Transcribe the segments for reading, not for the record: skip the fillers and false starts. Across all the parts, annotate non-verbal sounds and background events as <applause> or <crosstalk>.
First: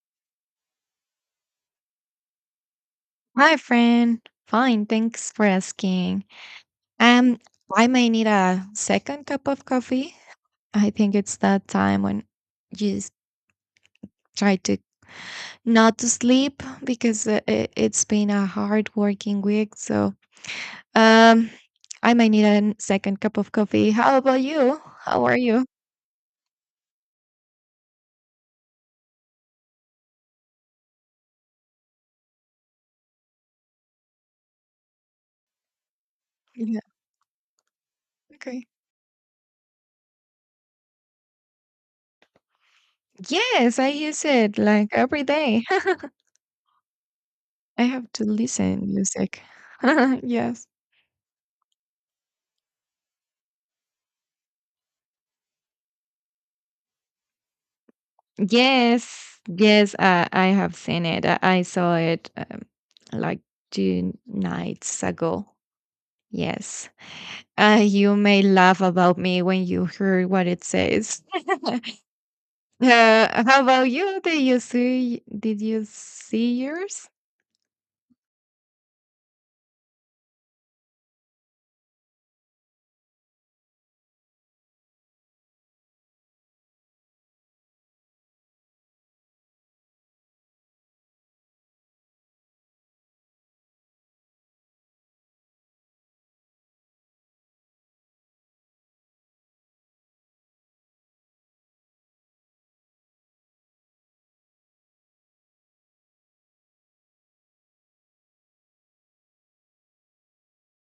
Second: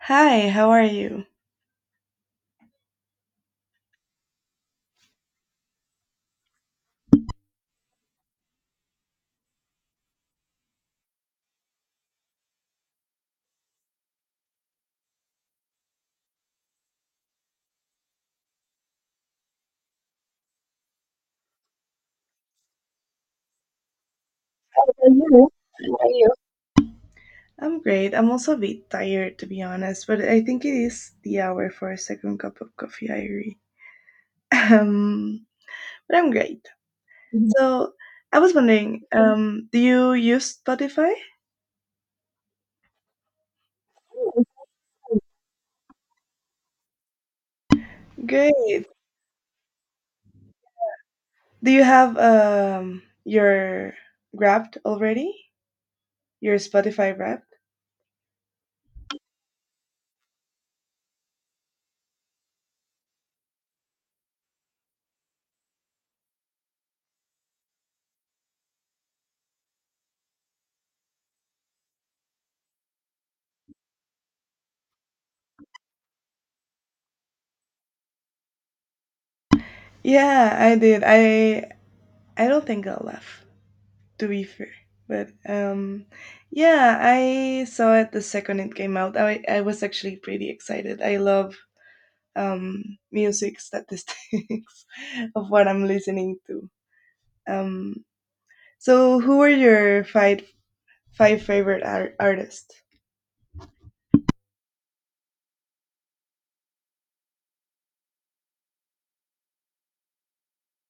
Hi, how are you? Hi, friend. Fine, thanks for asking. Um, I may need a second cup of coffee. I think it's that time when you s- try to not to sleep because it's been a hard working week. So, um, I may need a second cup of coffee. How about you? How are Hello, you? how are you? I'm great. I'm also a bit tired to be honest, but I think it is the hour for a second cup of coffee, I agree. <laughs> Um, but I'm great. Yeah. Mhm. So I was Okay. wondering, do you use Spotify? Yes, I use it like every day. <laughs> I have to Great. listen music. <laughs> Yes. Do you have your Wrapped already? Your Spotify Wrapped? Yes, yes, I have seen it. I saw it like 2 nights ago. Yes. You may laugh about me when you hear what it says. <laughs> How about you? Did you see yours? Yeah, I did. I don't think I'll laugh, to be fair. But yeah, I saw it the second it came out. I was actually pretty excited. I love um, music statistics <laughs> of what I'm listening to. Um, so, who are your five favorite artists?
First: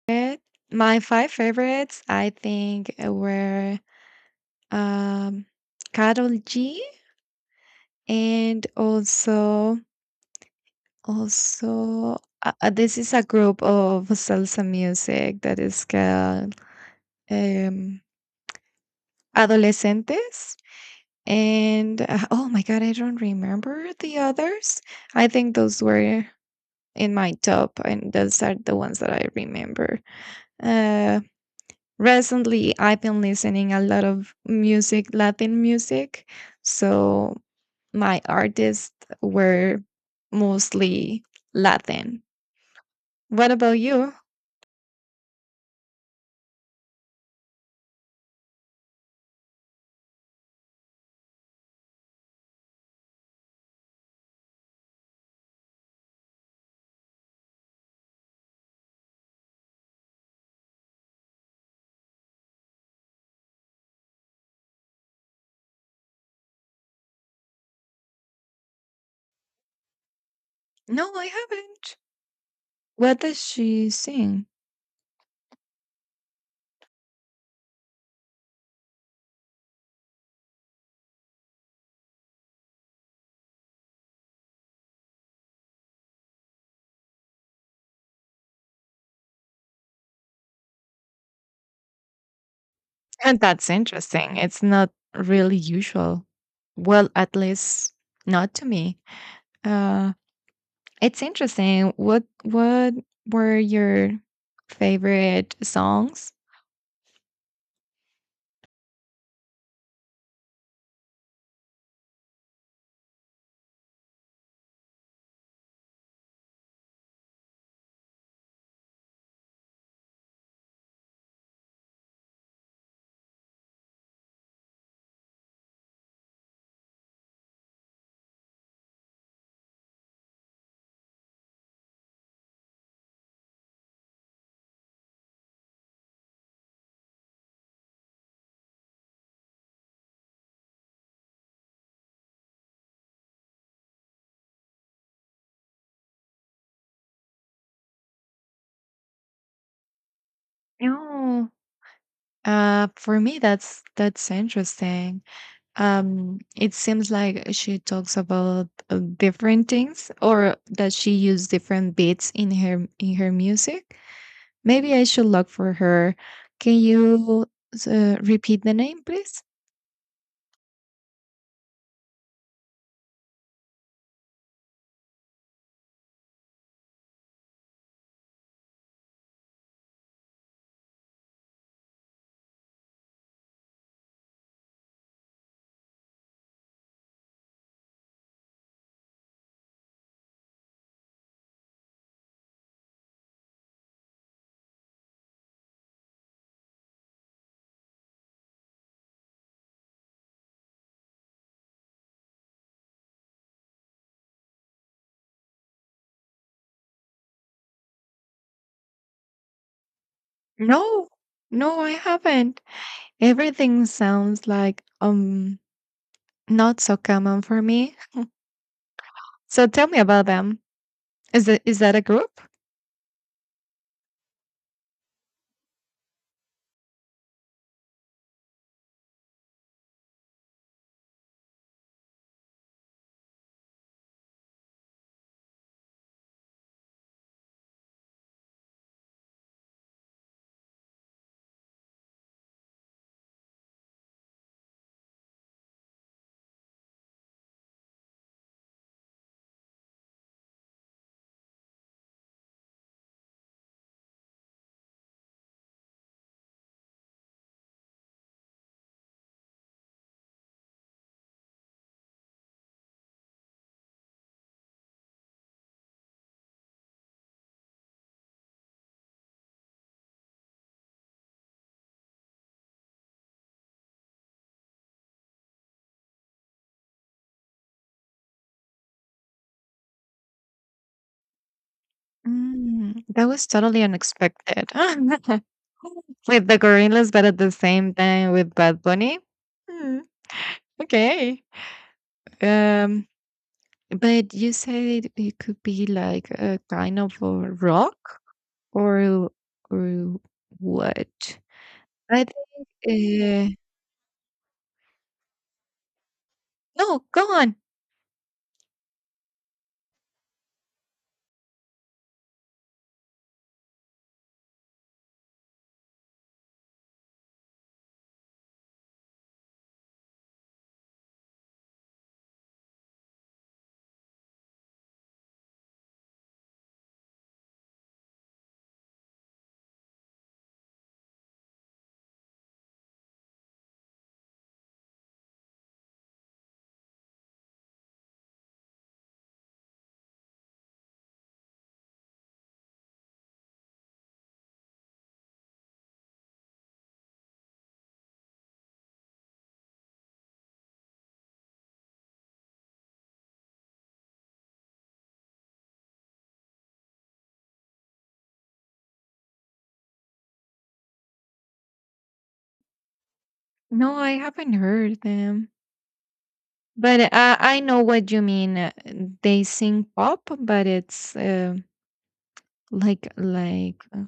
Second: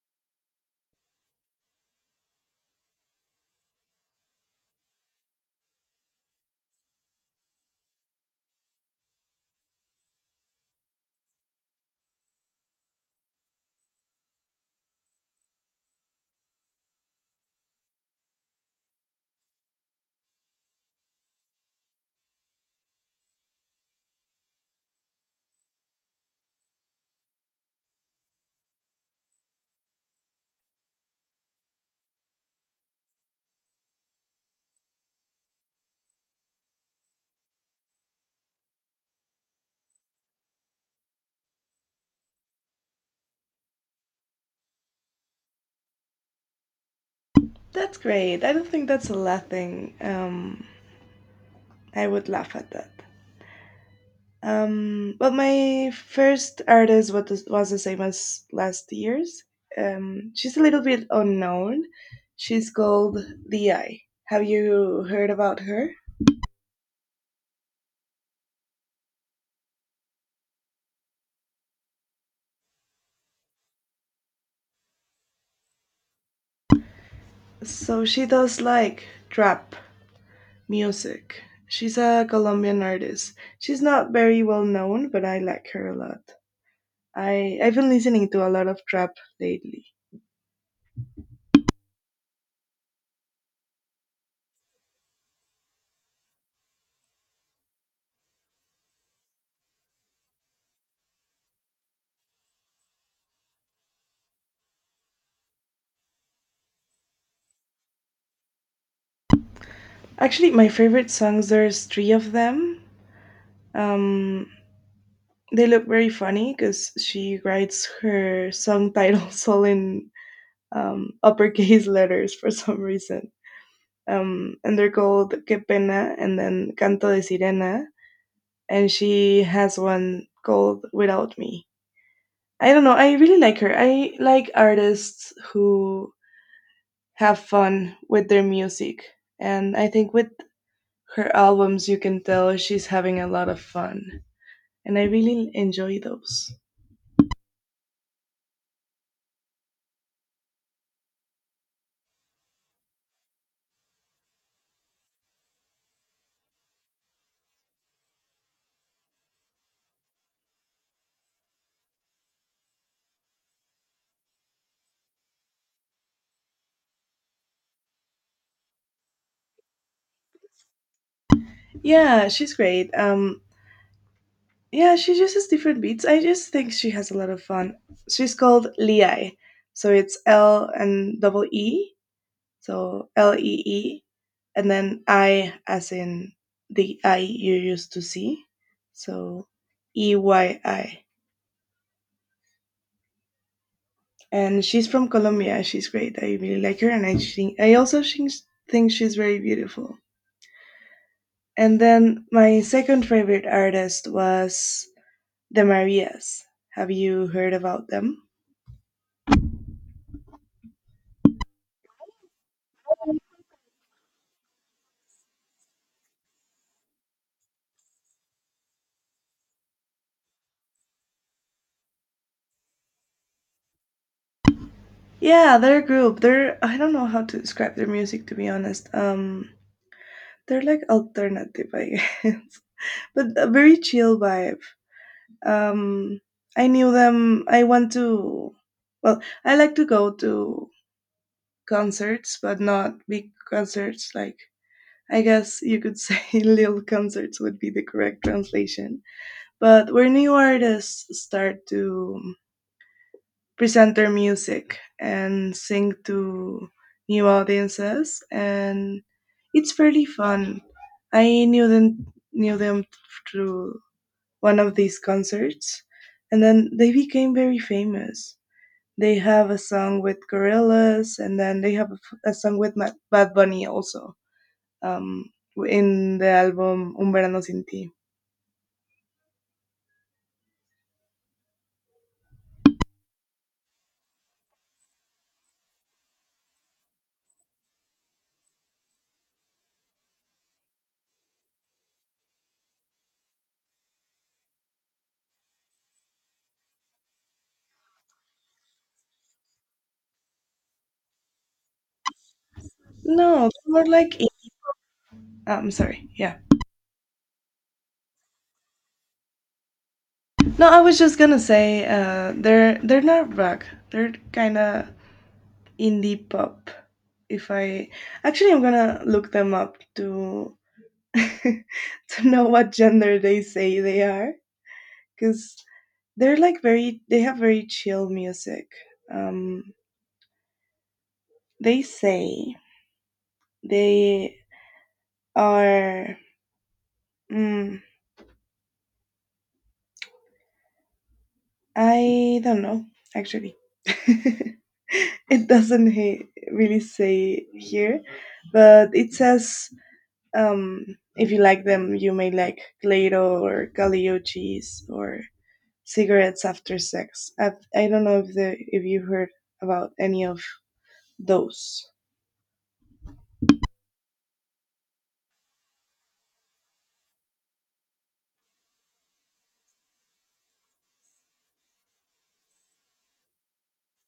Eh, My five favorites, I think, were um Carol G and also. Also, this is a group of salsa music that is called um, Adolescentes. And oh my God, I don't remember the others. I think those were in my top, and those are the ones that I remember. Uh, Recently, I've been listening a lot of music, Latin music. So, my artists were mostly Latin. What about you? That's great. I don't think that's a laughing. I would laugh at that. But my first artist was the same as last year's. She's a little bit unknown. She's called Di. Have you heard about her? No, I haven't. What does she sing? So she does like trap music. She's a Colombian artist. She's not very well known, but I like her a lot. I've been listening to a lot of trap lately. And that's interesting. It's not really usual. Well, at least not to me. Uh, it's interesting. What were your favorite songs? Actually, my favorite songs there's three of them. Um, They look very funny because she writes her song titles <laughs> all in uppercase <laughs> letters for some reason. And they're called Que Pena and then Canto de Sirena. And she has one called Without Me. I don't know. I really like her. I like artists who have fun with their music. And I think with her albums, you can tell she's having a lot of fun. And I really enjoy those. No. For me, that's interesting. It seems like she talks about different things, or that she used different beats in her music. Maybe I should look for her. Can you repeat the name, please? Yeah, she's great. Yeah, she uses different beats. I just think she has a lot of fun. She's called Liai. So it's L and double E. So Lee. And then I as in the I you used to see. So Eyi. And she's from Colombia. She's great. I really like her. And I also think she's very beautiful. And then my second favorite artist was the Marias. Have you heard about them? No, no, I haven't. Everything sounds like not so common for me. So tell me about them. Is that a group? Yeah, they're a group. They're I don't know how to describe their music to be honest. They're like alternative, I guess. <laughs> But a very chill vibe. Um I knew them. I want to Well, I like to go to concerts, but not big concerts, like I guess you could say <laughs> little concerts would be the correct translation. But where new artists start to present their music and sing to new audiences, and it's fairly fun. I knew them through one of these concerts, and then they became very famous. They have a song with Gorillaz, and then they have a song with bad bunny also um in the album un verano sin ti. That was totally unexpected. <laughs> With the gorillas, but at the same time with Bad Bunny. Hmm, okay. Um, but you said it could be like a kind of a rock. Or or what? I think, No, uh more like, I'm sorry, yeah. no, go on. No, I was just gonna say they're not rock. They're kind of indie pop. If I actually, I'm gonna look them up to <laughs> to know what gender they say they are, because they have very chill music. Um, they say they are. Mm, I don't know actually. <laughs> It doesn't really say here, but it says, Um, if you like them, you may like Clairo or Galileo cheese or cigarettes after sex. I don't know if the if you heard about any of those. No, I haven't heard them. But I know what you mean. They sing pop, but it's like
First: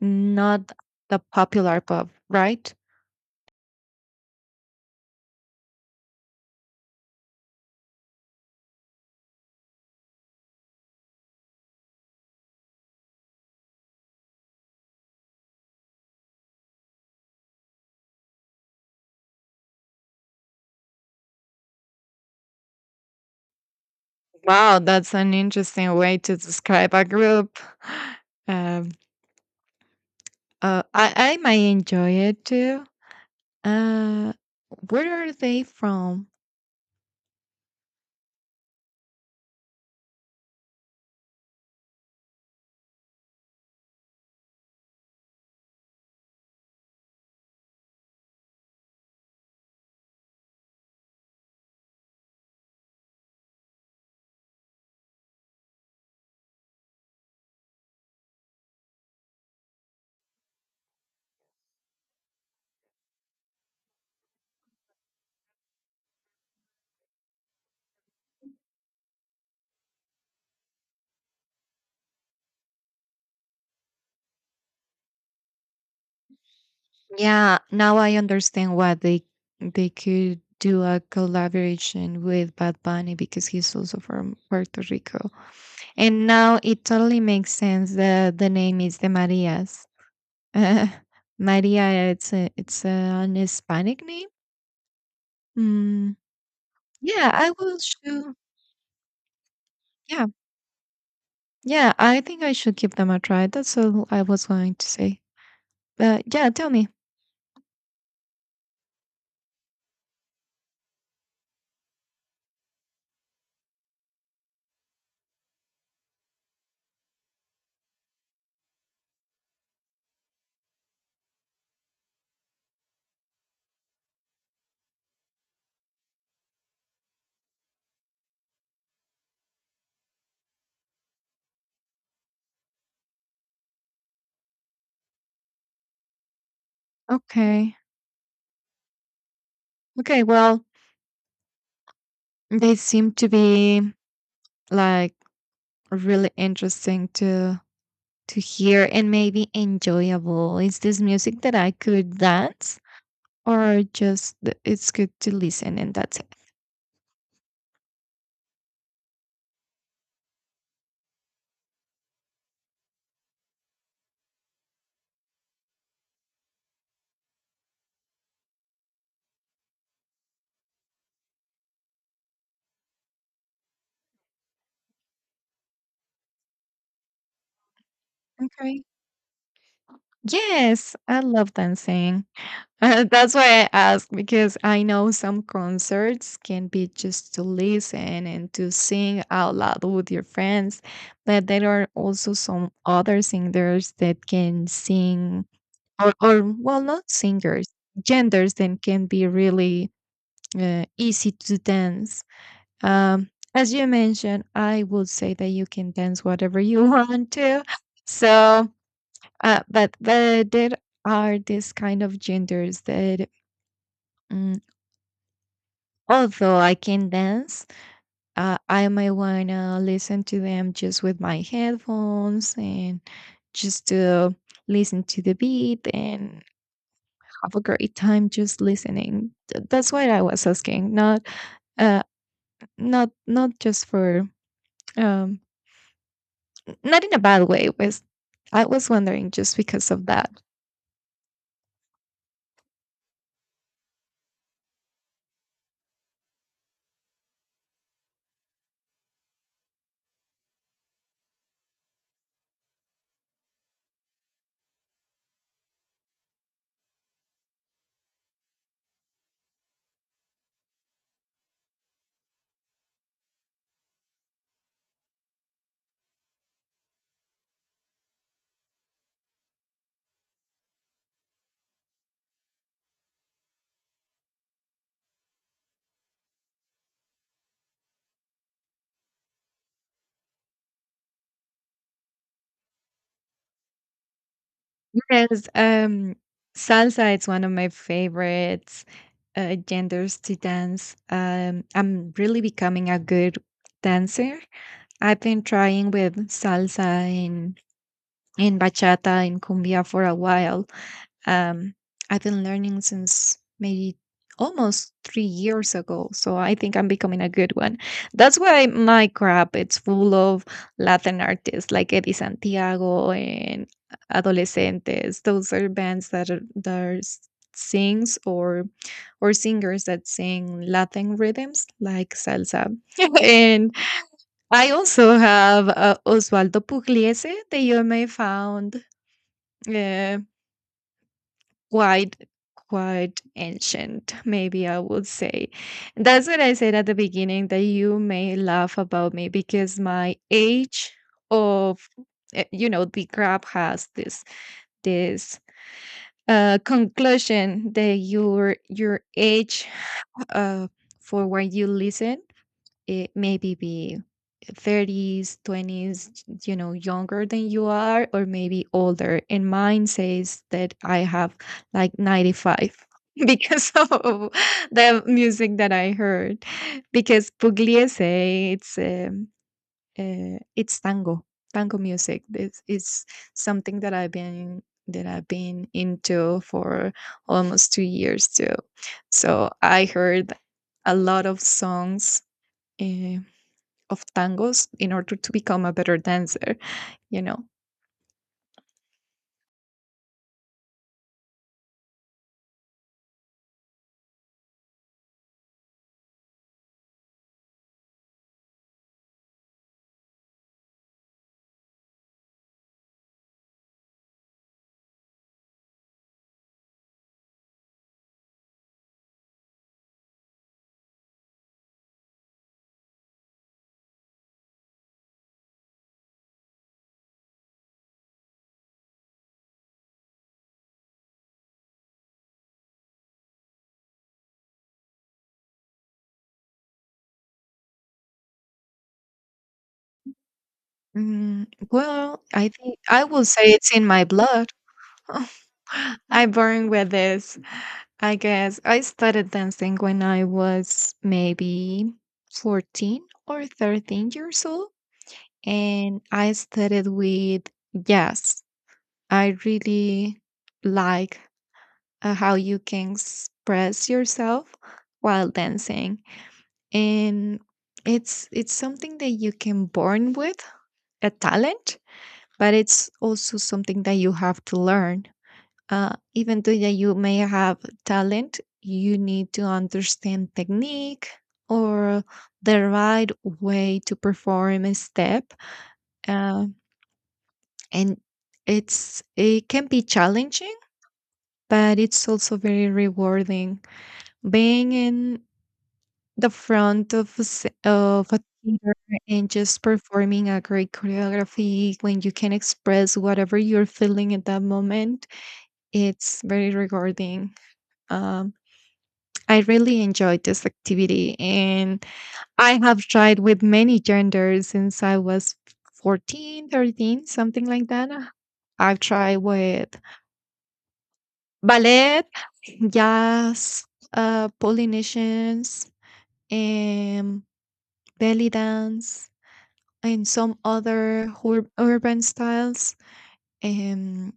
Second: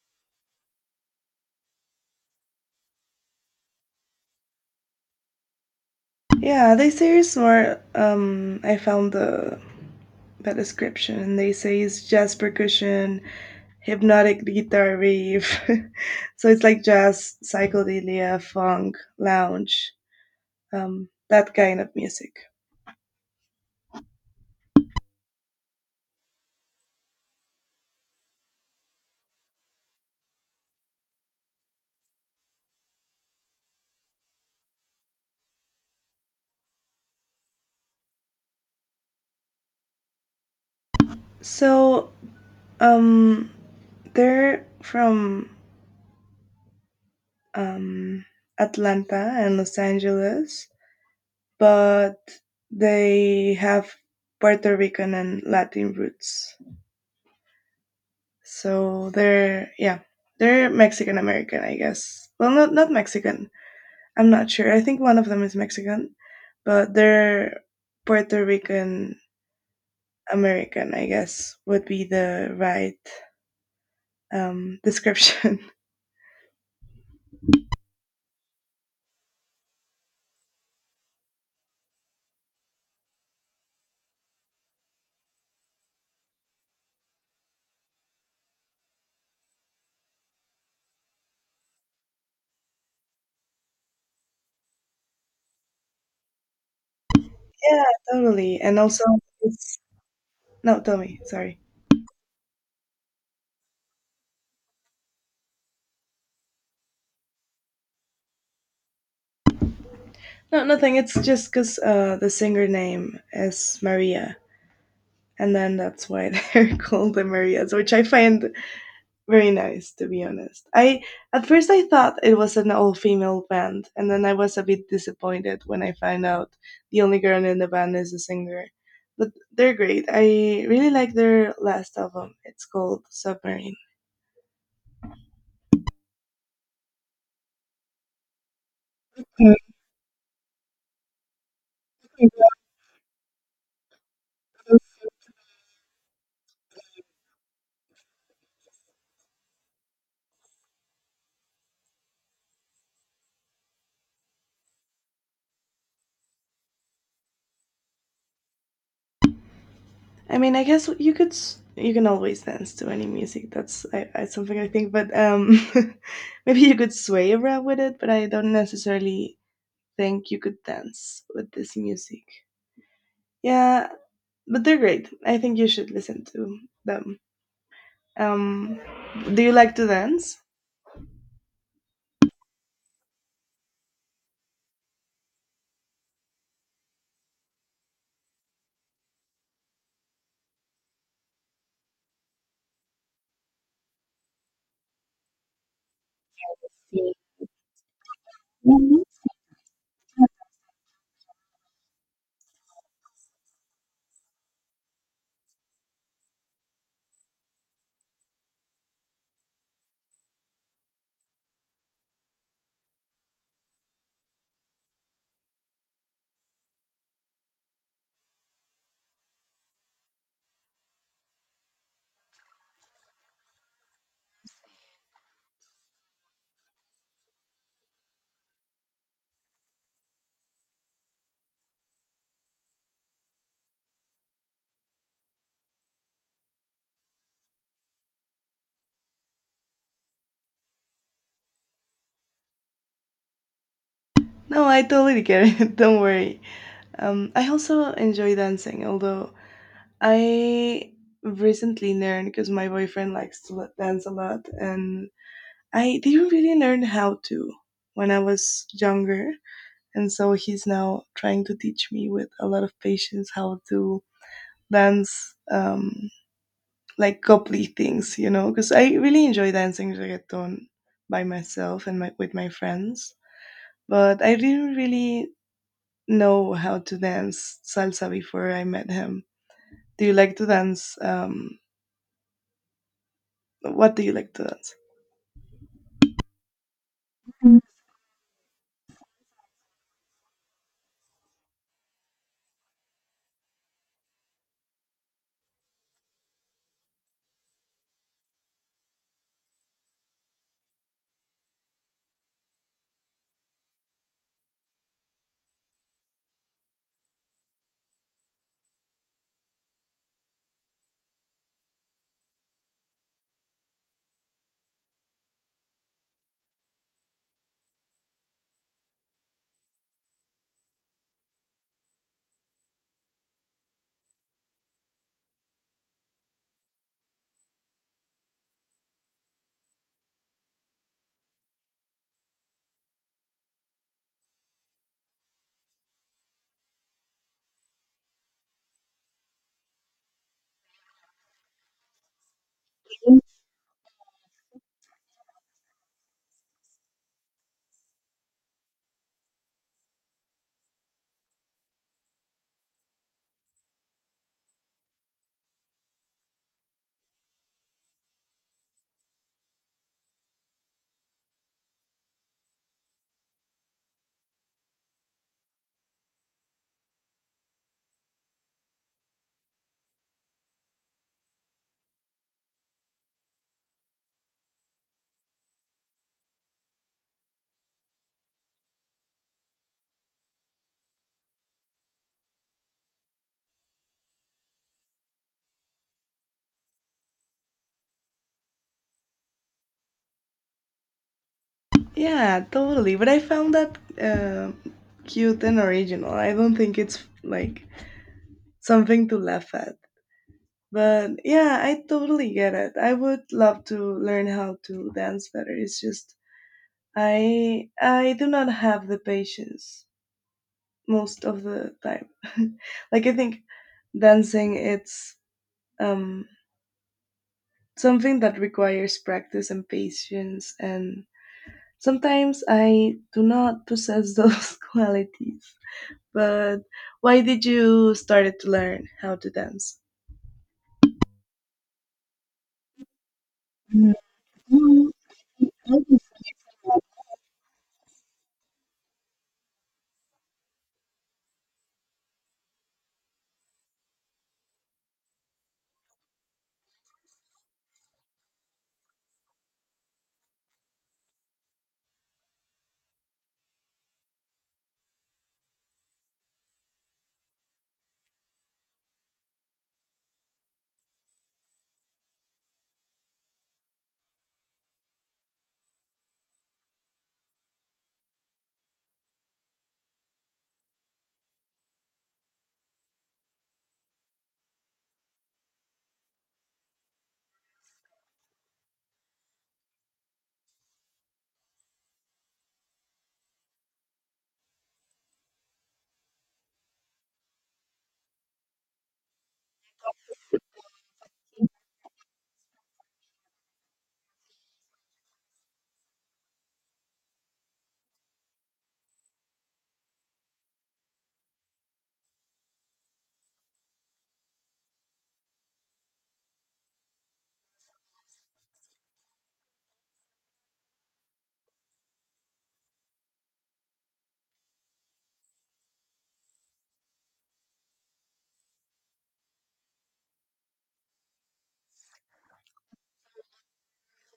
not the popular pop, right? Yeah, they say it's more. I found the description, and they say it's jazz percussion, hypnotic guitar riff. <laughs> So it's like jazz, psychedelia, funk, lounge, that kind of music. Wow, that's an interesting way to describe a group. <sighs> Um, I might enjoy it too. Uh, where are they from? So um, they're from um, Atlanta and Los Angeles, but they have Puerto Rican and Latin roots. So they're, yeah, they're Mexican American, I guess. Well, not Mexican. I'm not sure. I think one of them is Mexican, but they're Puerto Rican American, I guess would be the right description. Yeah, now I understand why they could do a collaboration with Bad Bunny because he's also from Puerto Rico. And now it totally makes sense that the name is the Marias. Uh, <laughs> Maria, it's a, an Hispanic name. Mm, yeah, I <laughs> will Yeah, show. totally. And also, it's, Yeah, no, tell me. Sorry. yeah, I think I should give them a try. That's all I was going to say. But yeah, tell me. No, nothing. It's just because the singer name is Maria, and then that's why they're <laughs> called the Marias, which I find very nice, to be honest. I at first I thought it was an all-female band, and then I was a bit disappointed when I found out the only girl in the band is a singer. But they're great. I really like their last album. It's called Submarine. Okay. Okay, well, they seem to be like really interesting to hear and maybe enjoyable. Is this music that I could dance, or just it's good to listen and that's it? I mean, I guess you could you can always dance to any music. Something I think, but <laughs> maybe you could sway around with it. But I don't necessarily think you could dance with this music. Yeah, but they're great. I think you should listen to them. Um, Okay. do you like to dance? Yes, I love dancing. <laughs> That's why I asked because I know some concerts can be just to listen and to sing out loud with your friends, but there are also some other singers that can sing or well, not singers, genders that Mhm. can be really easy to dance. As you mentioned, I would say that you can dance whatever you <laughs> want to. So, but there are these kind of genders that, mm, although I can dance, I might wanna listen to them just with my headphones and just to listen to the beat and have a great time just listening. That's what I was asking, not uh, not just for um not in a bad way, was I was wondering just because of that. No, I totally get it. <laughs> Don't worry. I also enjoy dancing, although I recently learned because my boyfriend likes to dance a lot, and I didn't really learn how to when I was younger. And so he's now trying to teach me with a lot of patience how to dance like coupley things, because I really enjoy dancing reggaeton by myself and with my friends. But I didn't really know how to dance salsa before I met him. Do you like to dance? What do you like to dance? Yes, salsa is one of my favorites genders to dance. I'm really becoming a good dancer. I've been trying with salsa and bachata and cumbia for a while. Um, I've been learning since maybe almost 3 years ago, so I think I'm becoming a good one. That's why my crap it's full of Latin artists like Eddie Santiago and Adolescentes. Those are bands that are s- sings or singers that sing Latin rhythms like salsa. <laughs> And I also have Osvaldo Pugliese that you may found. eh, quite quite ancient, maybe, I would say. That's what I said at the beginning, that you may laugh about me because my age of. You know, the crab has this conclusion that your age, uh for when you listen, it maybe be 30s, 20s, younger than you are, or maybe older. And mine says that I have like 95 <laughs> because of the music that I heard, because Pugliese it's um, it's tango, tango music. This is something that I've been into for almost 2 years too. So I heard a lot of songs uh, of tangos in order to become a better dancer, you know. Yeah, totally. But I found that cute and original. I don't think it's like something to laugh at. But yeah, I totally get it. I would love to learn how to dance better. It's just I do not have the patience most of the time. <laughs> Like I think dancing it's um something that requires practice and patience, and sometimes I do not possess those <laughs> qualities. But why did you started to learn how to dance? Mm, well, I think I will say it's in Mhm. my blood. <laughs> I born with this. I guess I started dancing when I was maybe 14 or 13 years old. And I started with jazz. I really like how you can express yourself while dancing. And it's something that you can born with, a talent, but it's also something that you have to learn. Even though that you may have talent, you need to understand technique or the right way to perform a step. Uh, and it can be challenging, but it's also very rewarding. Being in the front of a theater and just performing a great choreography when you can express whatever you're feeling at that moment, it's very rewarding. Um, I really enjoyed this activity, and I have tried with many genders since I was 14, 13, something like that. I've tried with ballet, jazz, Polynesians, and belly dance, and some other urban styles. And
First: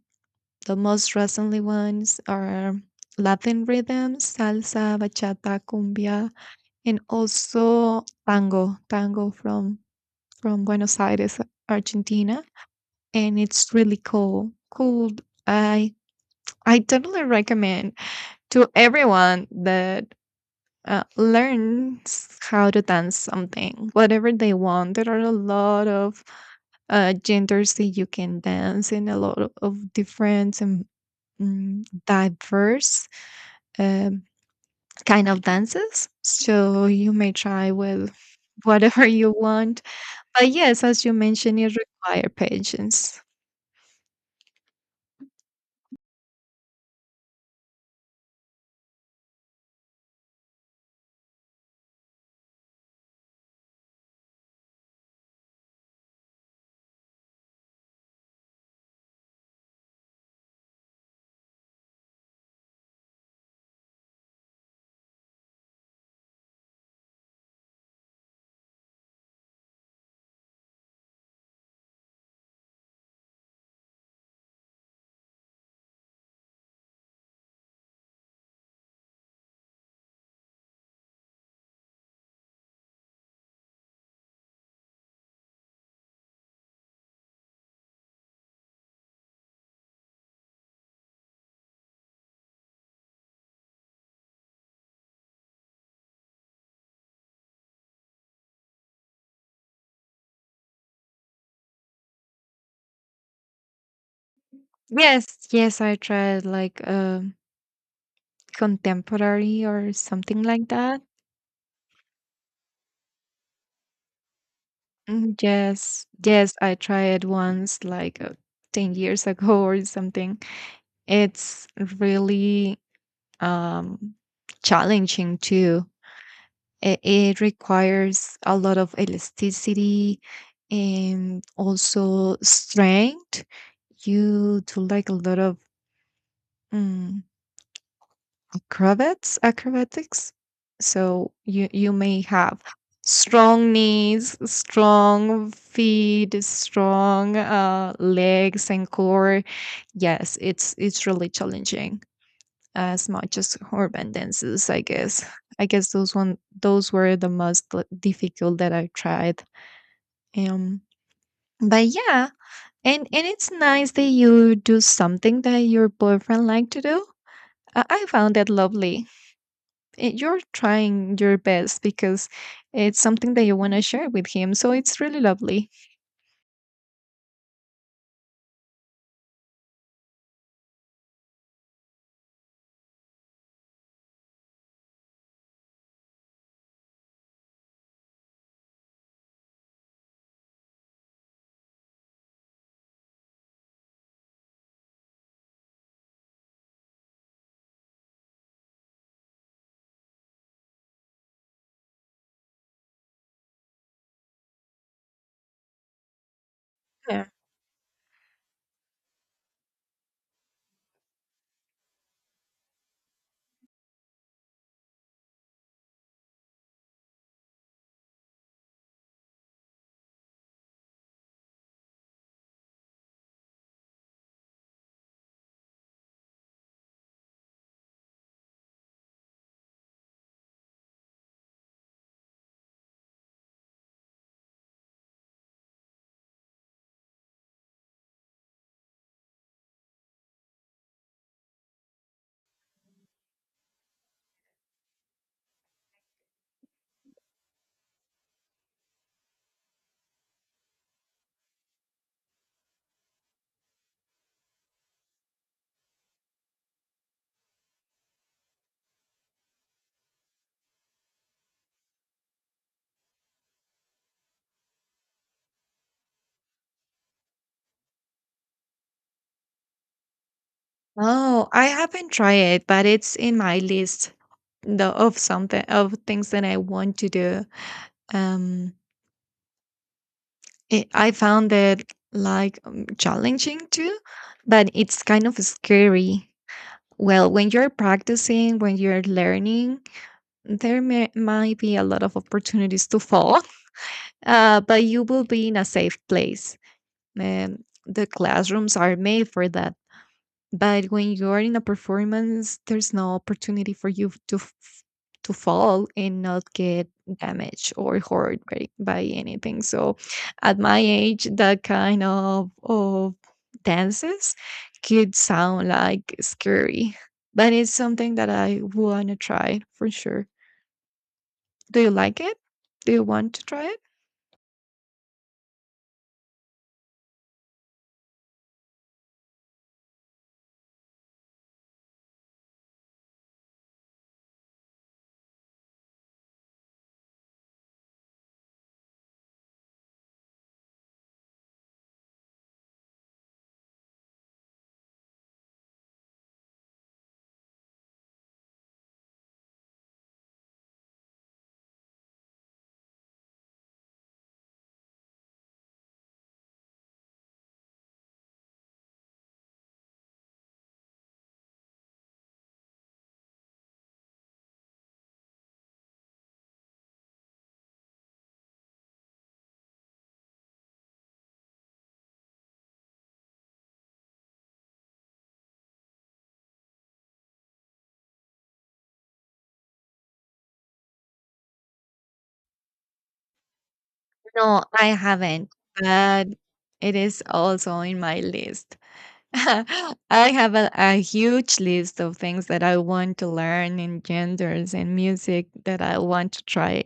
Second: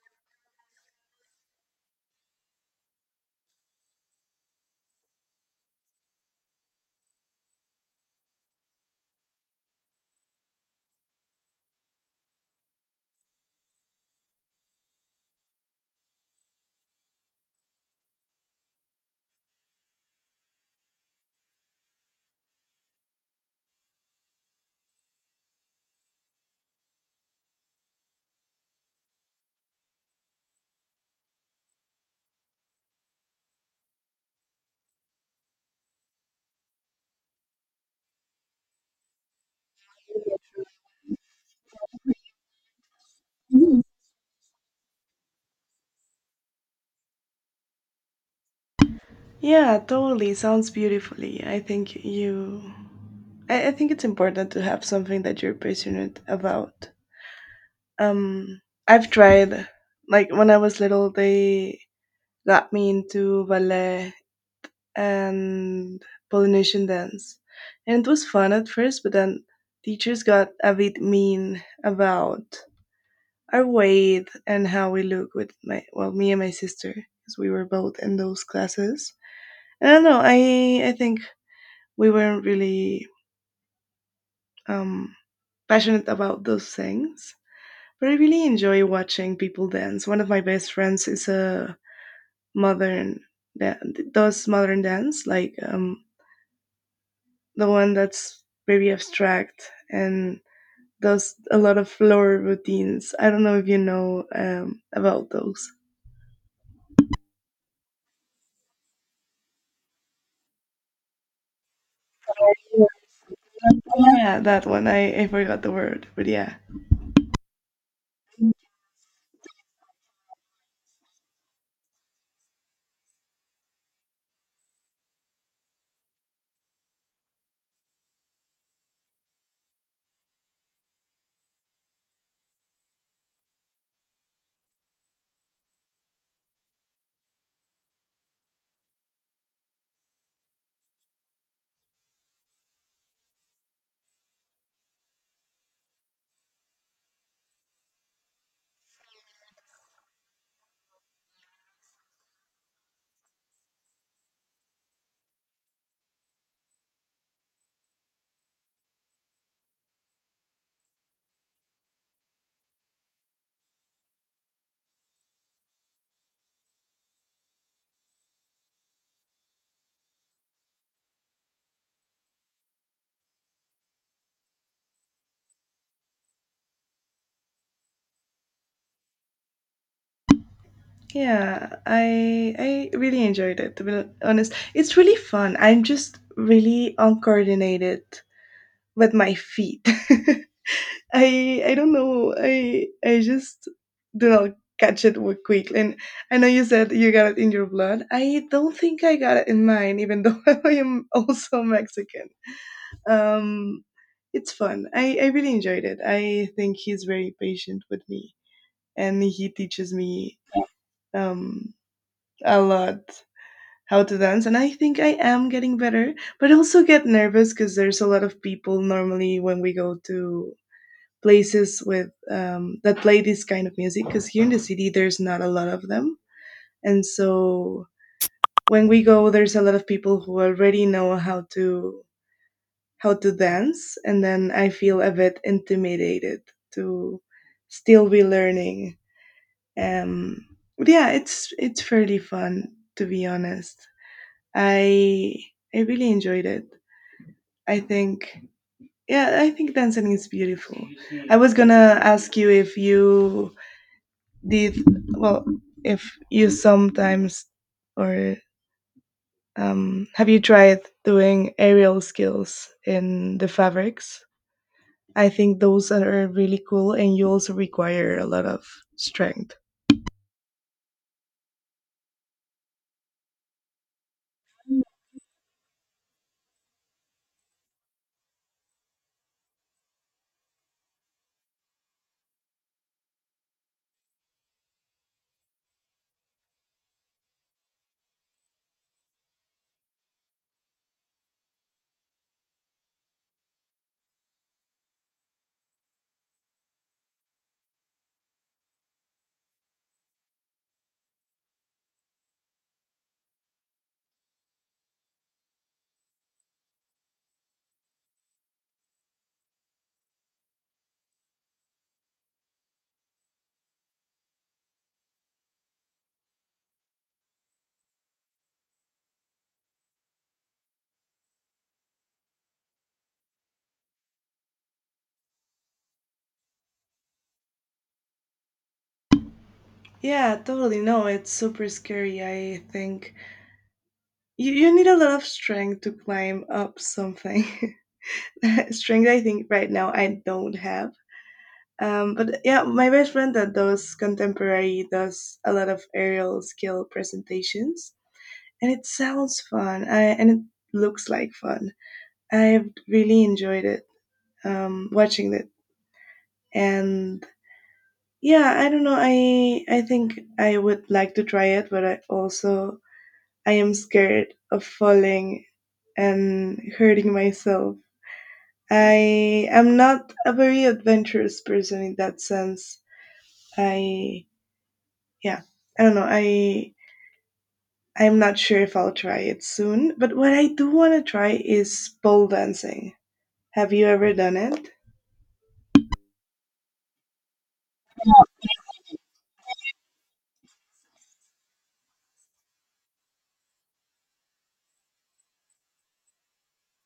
the most recently ones are Latin rhythms, salsa, bachata, cumbia, and also tango, tango from Buenos Aires, Argentina, and it's really cool. Cool. I I totally recommend to everyone that learns how to dance something, whatever they want. There are a lot of genders that you can dance, and a lot of different and, diverse um, kind of dances. So you may try with whatever <laughs> you want. But yes, as you mentioned, it require patience. Mhm. Yeah, totally. Sounds beautifully. I think it's important to have something that you're passionate about. Um, I've tried, like when I was little, they got me into ballet and Polynesian dance, and it was fun at first. But then teachers got a bit mean about our weight and how we look, with my well, me and my sister, because we were both in those classes, and I don't know, I think we weren't really um passionate about those things. But I really enjoy watching people dance. One of my best friends is a modern that does modern dance, like the one that's very abstract and does a lot of floor routines. I don't know if you know, about Yes, those. yes, I tried like contemporary or something like that. Yeah, that one. I Mm, forgot the yes, word, but yes, yeah. I tried once like 10 years <laughs> ago or something. It's really um challenging too. It requires a lot of elasticity and also strength. You do like a lot of um, acrobats, acrobatics. So you may have strong knees, strong feet, strong legs and core. Yes, it's really challenging as much as urban dances, I guess. Those were the most, like, difficult that I tried um but yeah. And it's nice that you do something that your boyfriend like to do. I found that lovely. You're trying your best because it's something that you want to share with him, so it's really lovely. Yeah, I really enjoyed it, to be honest. It's really fun. I'm just really uncoordinated with my feet. <laughs> I don't know. I just do not catch it quick. And I know you said you got it in your blood. I don't think I got it in mine, even though <laughs> I am also Mexican. Um, it's fun. I really enjoyed it. I think he's Yeah. very patient with me, and he teaches me um, a lot how to dance, and I think I am getting better. But I also get nervous because there's a lot of people, normally when we go to places with that play this kind of music, because here in the city there's not a lot of them. And so when we go, there's a lot of people who already know how to dance, and then I feel a bit intimidated to still be learning. Um, but yeah, it's fairly fun, to be honest. I I really enjoyed it. I think, yeah, I think dancing is beautiful. I was gonna ask you if you did, well, if you sometimes or have you tried doing aerial skills in the fabrics? I think those are really cool, and you also require a lot of strength. Oh, I haven't tried it, but it's in my list, of something of things that I want to do. Um, I found it like challenging too, but it's kind of scary. Well, when you're practicing, when you're learning, there might be a lot of opportunities to fall, <laughs> but you will be in a safe place. The classrooms are made for that, but when you're in a performance, there's no opportunity for you to to fall and not get damaged or hurt by anything. So at my age, that kind of dances could sound like scary, but it's something that I want to try for sure. Do you like it? Do you want to try it? Yeah, totally. No, it's super scary. I think you need a lot of strength to climb up something. <laughs> Strength, I think right now I don't have. But yeah, my best friend that does contemporary does a lot of aerial skill presentations, and it sounds fun, and it looks like fun. I've really enjoyed it, watching it. And yeah, I don't know. I think I would like to try it, but I am scared of falling and hurting myself. I am not a very adventurous person in that sense. I, yeah, I don't know. I'm not sure if I'll try it soon, but what I do want to try is pole dancing. Have you ever done No, it? I haven't, but it is also in my list. <laughs> I have a huge list of things that I want to learn in genders and music that I want to try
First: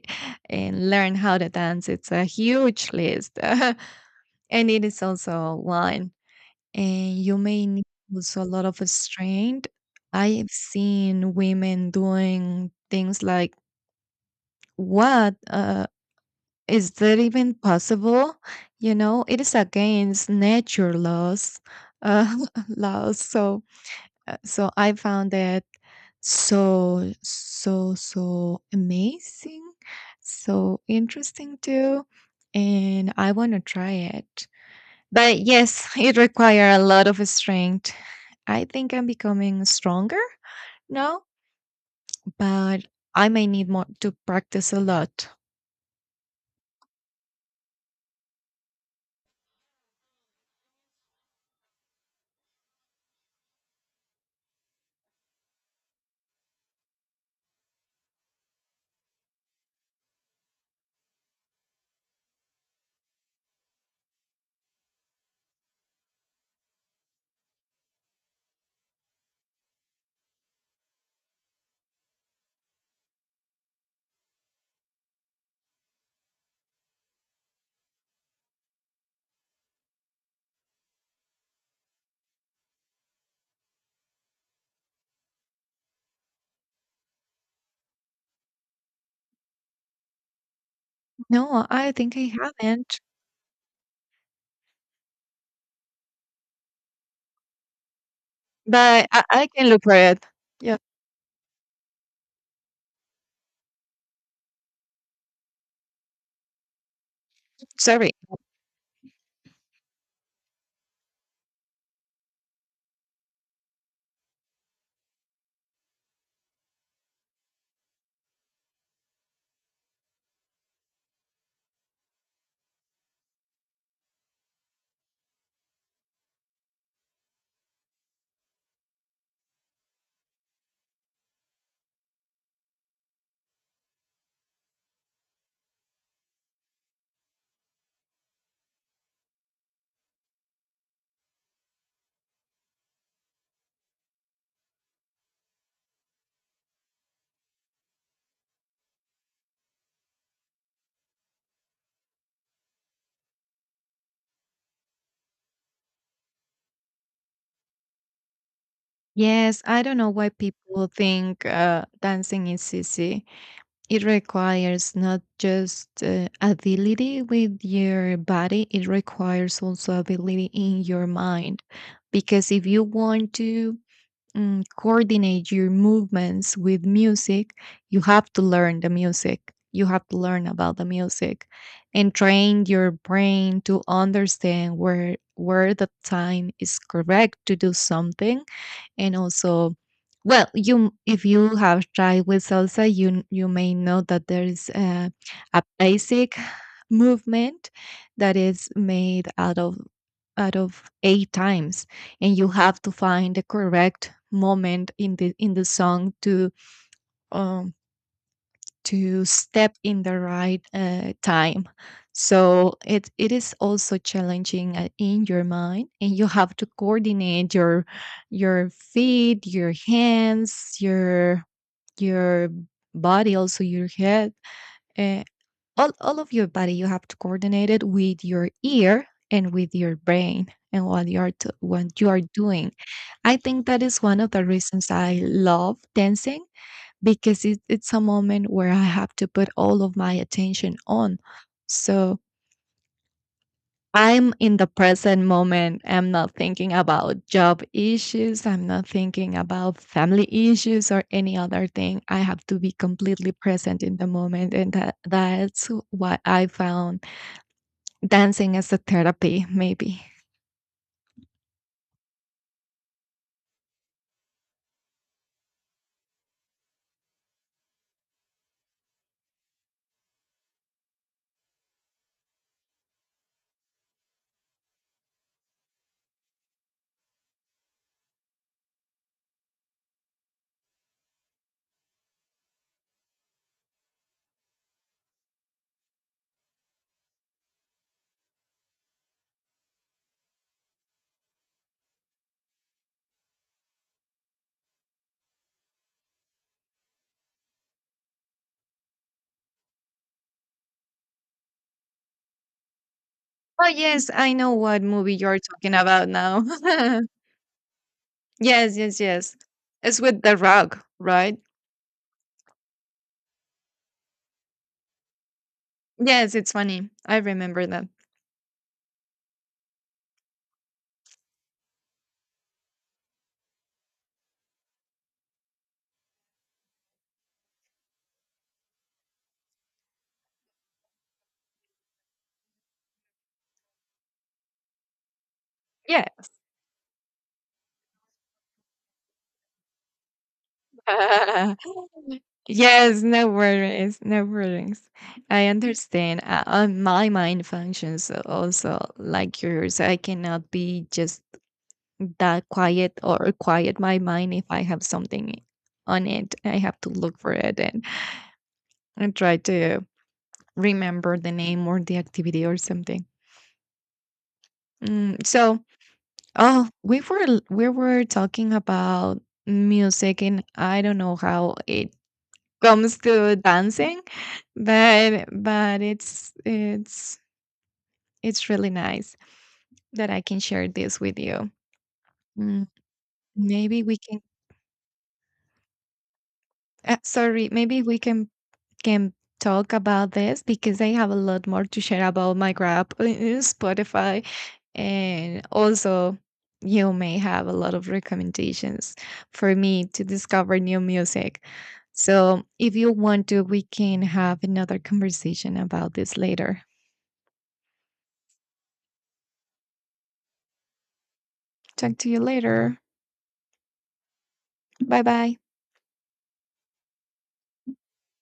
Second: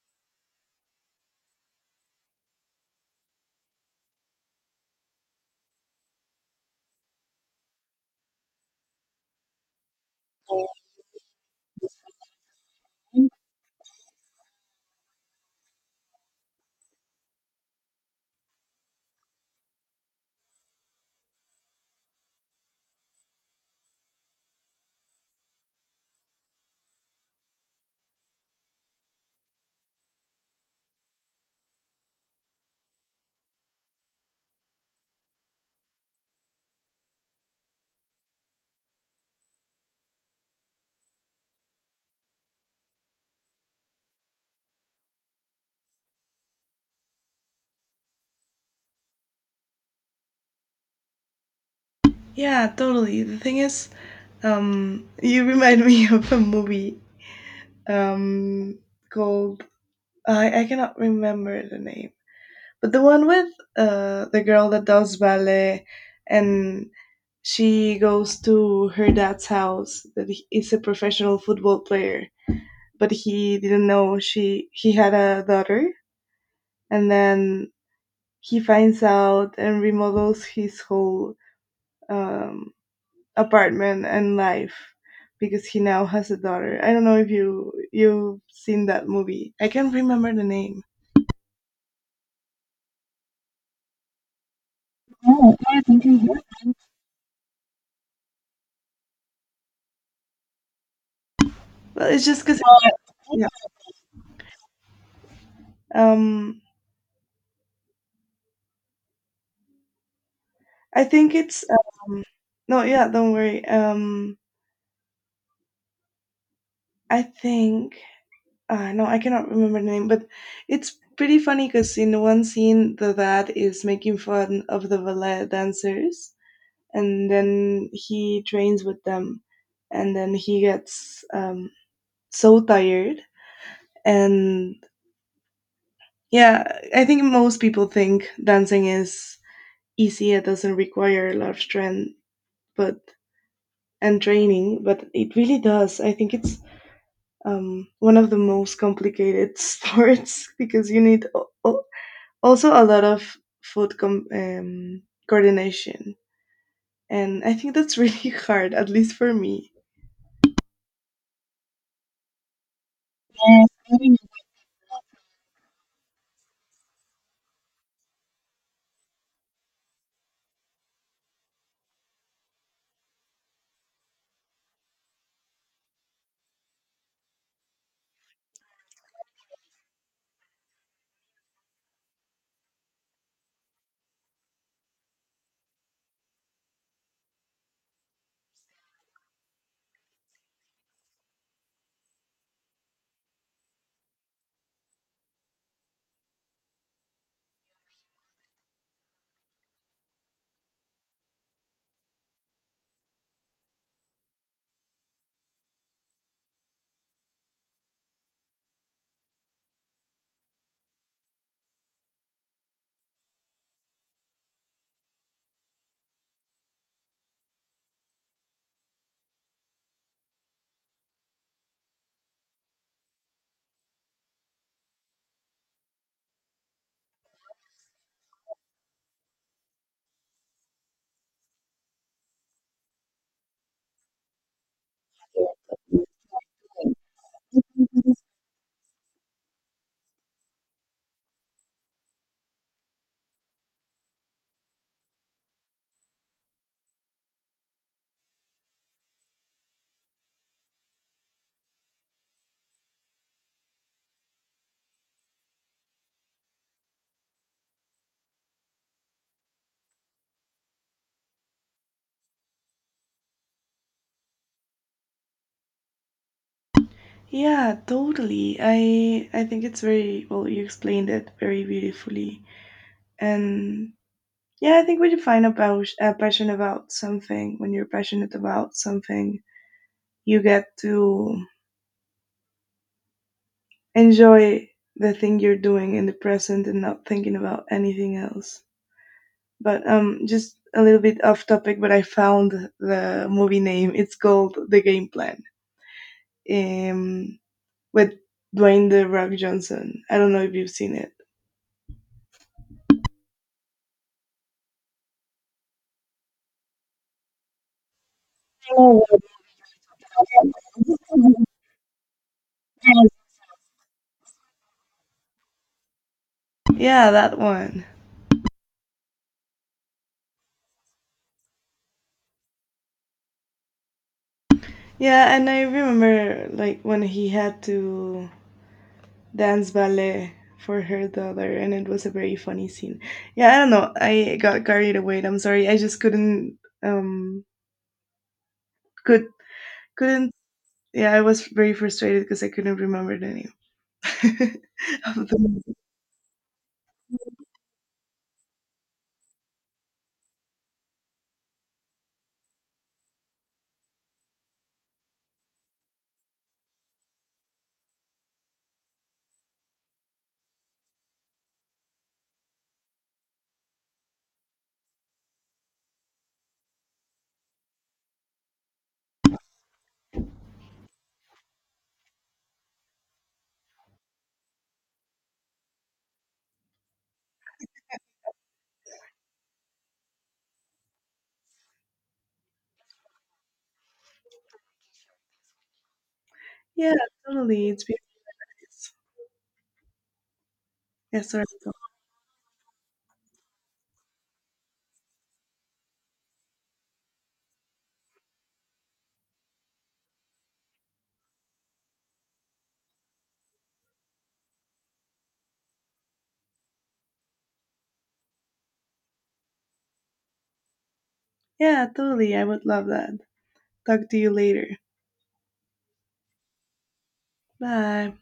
and learn how to dance. It's a huge list. <laughs> And it is also one. And you may need also a lot of strength. I've seen women doing things like, what? Is that even possible? You know, it is against nature laws, uh, <laughs> laws. So I found it so, so, so amazing, so interesting too. And I want to try it. But yes, <laughs> it requires a lot of strength. I think I'm becoming stronger now, but I may need more to practice a lot. Yeah, totally. The thing is, you remind me <laughs> of a movie um called, I cannot remember the name. But the one with the girl that does ballet, and she goes to her dad's house, that he is a professional football player, but he didn't know she he had a daughter, and then he finds out and remodels his whole um, apartment and life because he now has a daughter. I don't know if you've seen that movie. I can't remember the name. No, I think I haven't, Oh, yeah, I think I have. but I can look for it. Yeah, Well, it's just because yeah. Um, sorry. I think it's no, yeah, don't worry. I think no, I cannot remember the name, but it's pretty funny because in one scene, the dad is making fun of the ballet dancers, and then he trains with them, and then he gets so tired, and yeah, I think most people think dancing is easy; it doesn't require a lot of strength, but and training, but it really does. I think it's one of the most complicated <laughs> sports because you need also a lot of foot coordination. And I think that's really <laughs> hard, at least for Yes, me. I don't know why people think dancing is easy. It requires not just ability with your body, it requires also ability in your mind. Because if you want to coordinate your movements with music, you have to learn the music. You have to learn about the music and train your brain to understand where the time is correct to do something. And also, well, you if you have tried with salsa, you may know that there is a basic movement that is made out of eight times. And you have to find the correct moment in the song um, to step in the right time. So it is also challenging in your mind, and you have to coordinate your feet, your hands, your body, also your head, uh, all of your body. You have to coordinate it with your ear and with your brain and what you are doing. I think that is one of the reasons I love dancing, because it's a moment where I have to put all of my attention on. So I'm in the present moment. I'm not thinking about job issues. I'm not thinking about family issues or any other thing. I have to be completely present in the moment. And that's what I found. Dancing as a therapy, maybe. Yeah, totally. I think it's very well. You explained it very beautifully, and yeah, I think when you find a passion about something, when you're passionate about something, you get to enjoy the thing you're doing in the present and not thinking about anything else. But just a little bit off topic, but I found the movie name. It's called The Game Plan, um, with Dwayne The Rock Johnson. I don't know if you've seen it. Oh, yes, I know what movie you're talking about now. <laughs> Yes, yes, <laughs> Oh, yes. It's with The Rock, right? Yes, it's funny. yeah, I that remember one. that. Yeah, and I remember like when he had to dance ballet for her daughter, and it was a very funny scene. Yeah, I don't know. I got carried away. I'm sorry. I just Yeah, couldn't. Um, could couldn't. Yeah, I was very frustrated <laughs> because I couldn't yes, remember the no name. worries, <laughs> no worries. of the I movie. understand. On my mind functions also like yours. I cannot be just that quiet, or quiet my mind if I have something on it. I have to look for it and try to remember the name or the activity or something. Mm, so, oh, we were talking about music, and I don't know how it comes to dancing, but it's really nice that I can share this with you. Mm, maybe we can. Yeah, Sorry, totally. maybe It's we beautiful. can talk about this because I have a Yeah, sorry. lot more to share about my grab <laughs> in Spotify, and also you may have a lot of recommendations for me to discover new music. So if you want to, we can have another conversation about this later. Yeah, Talk to you totally. I would later. love that. Talk to you later. Bye bye. Bye.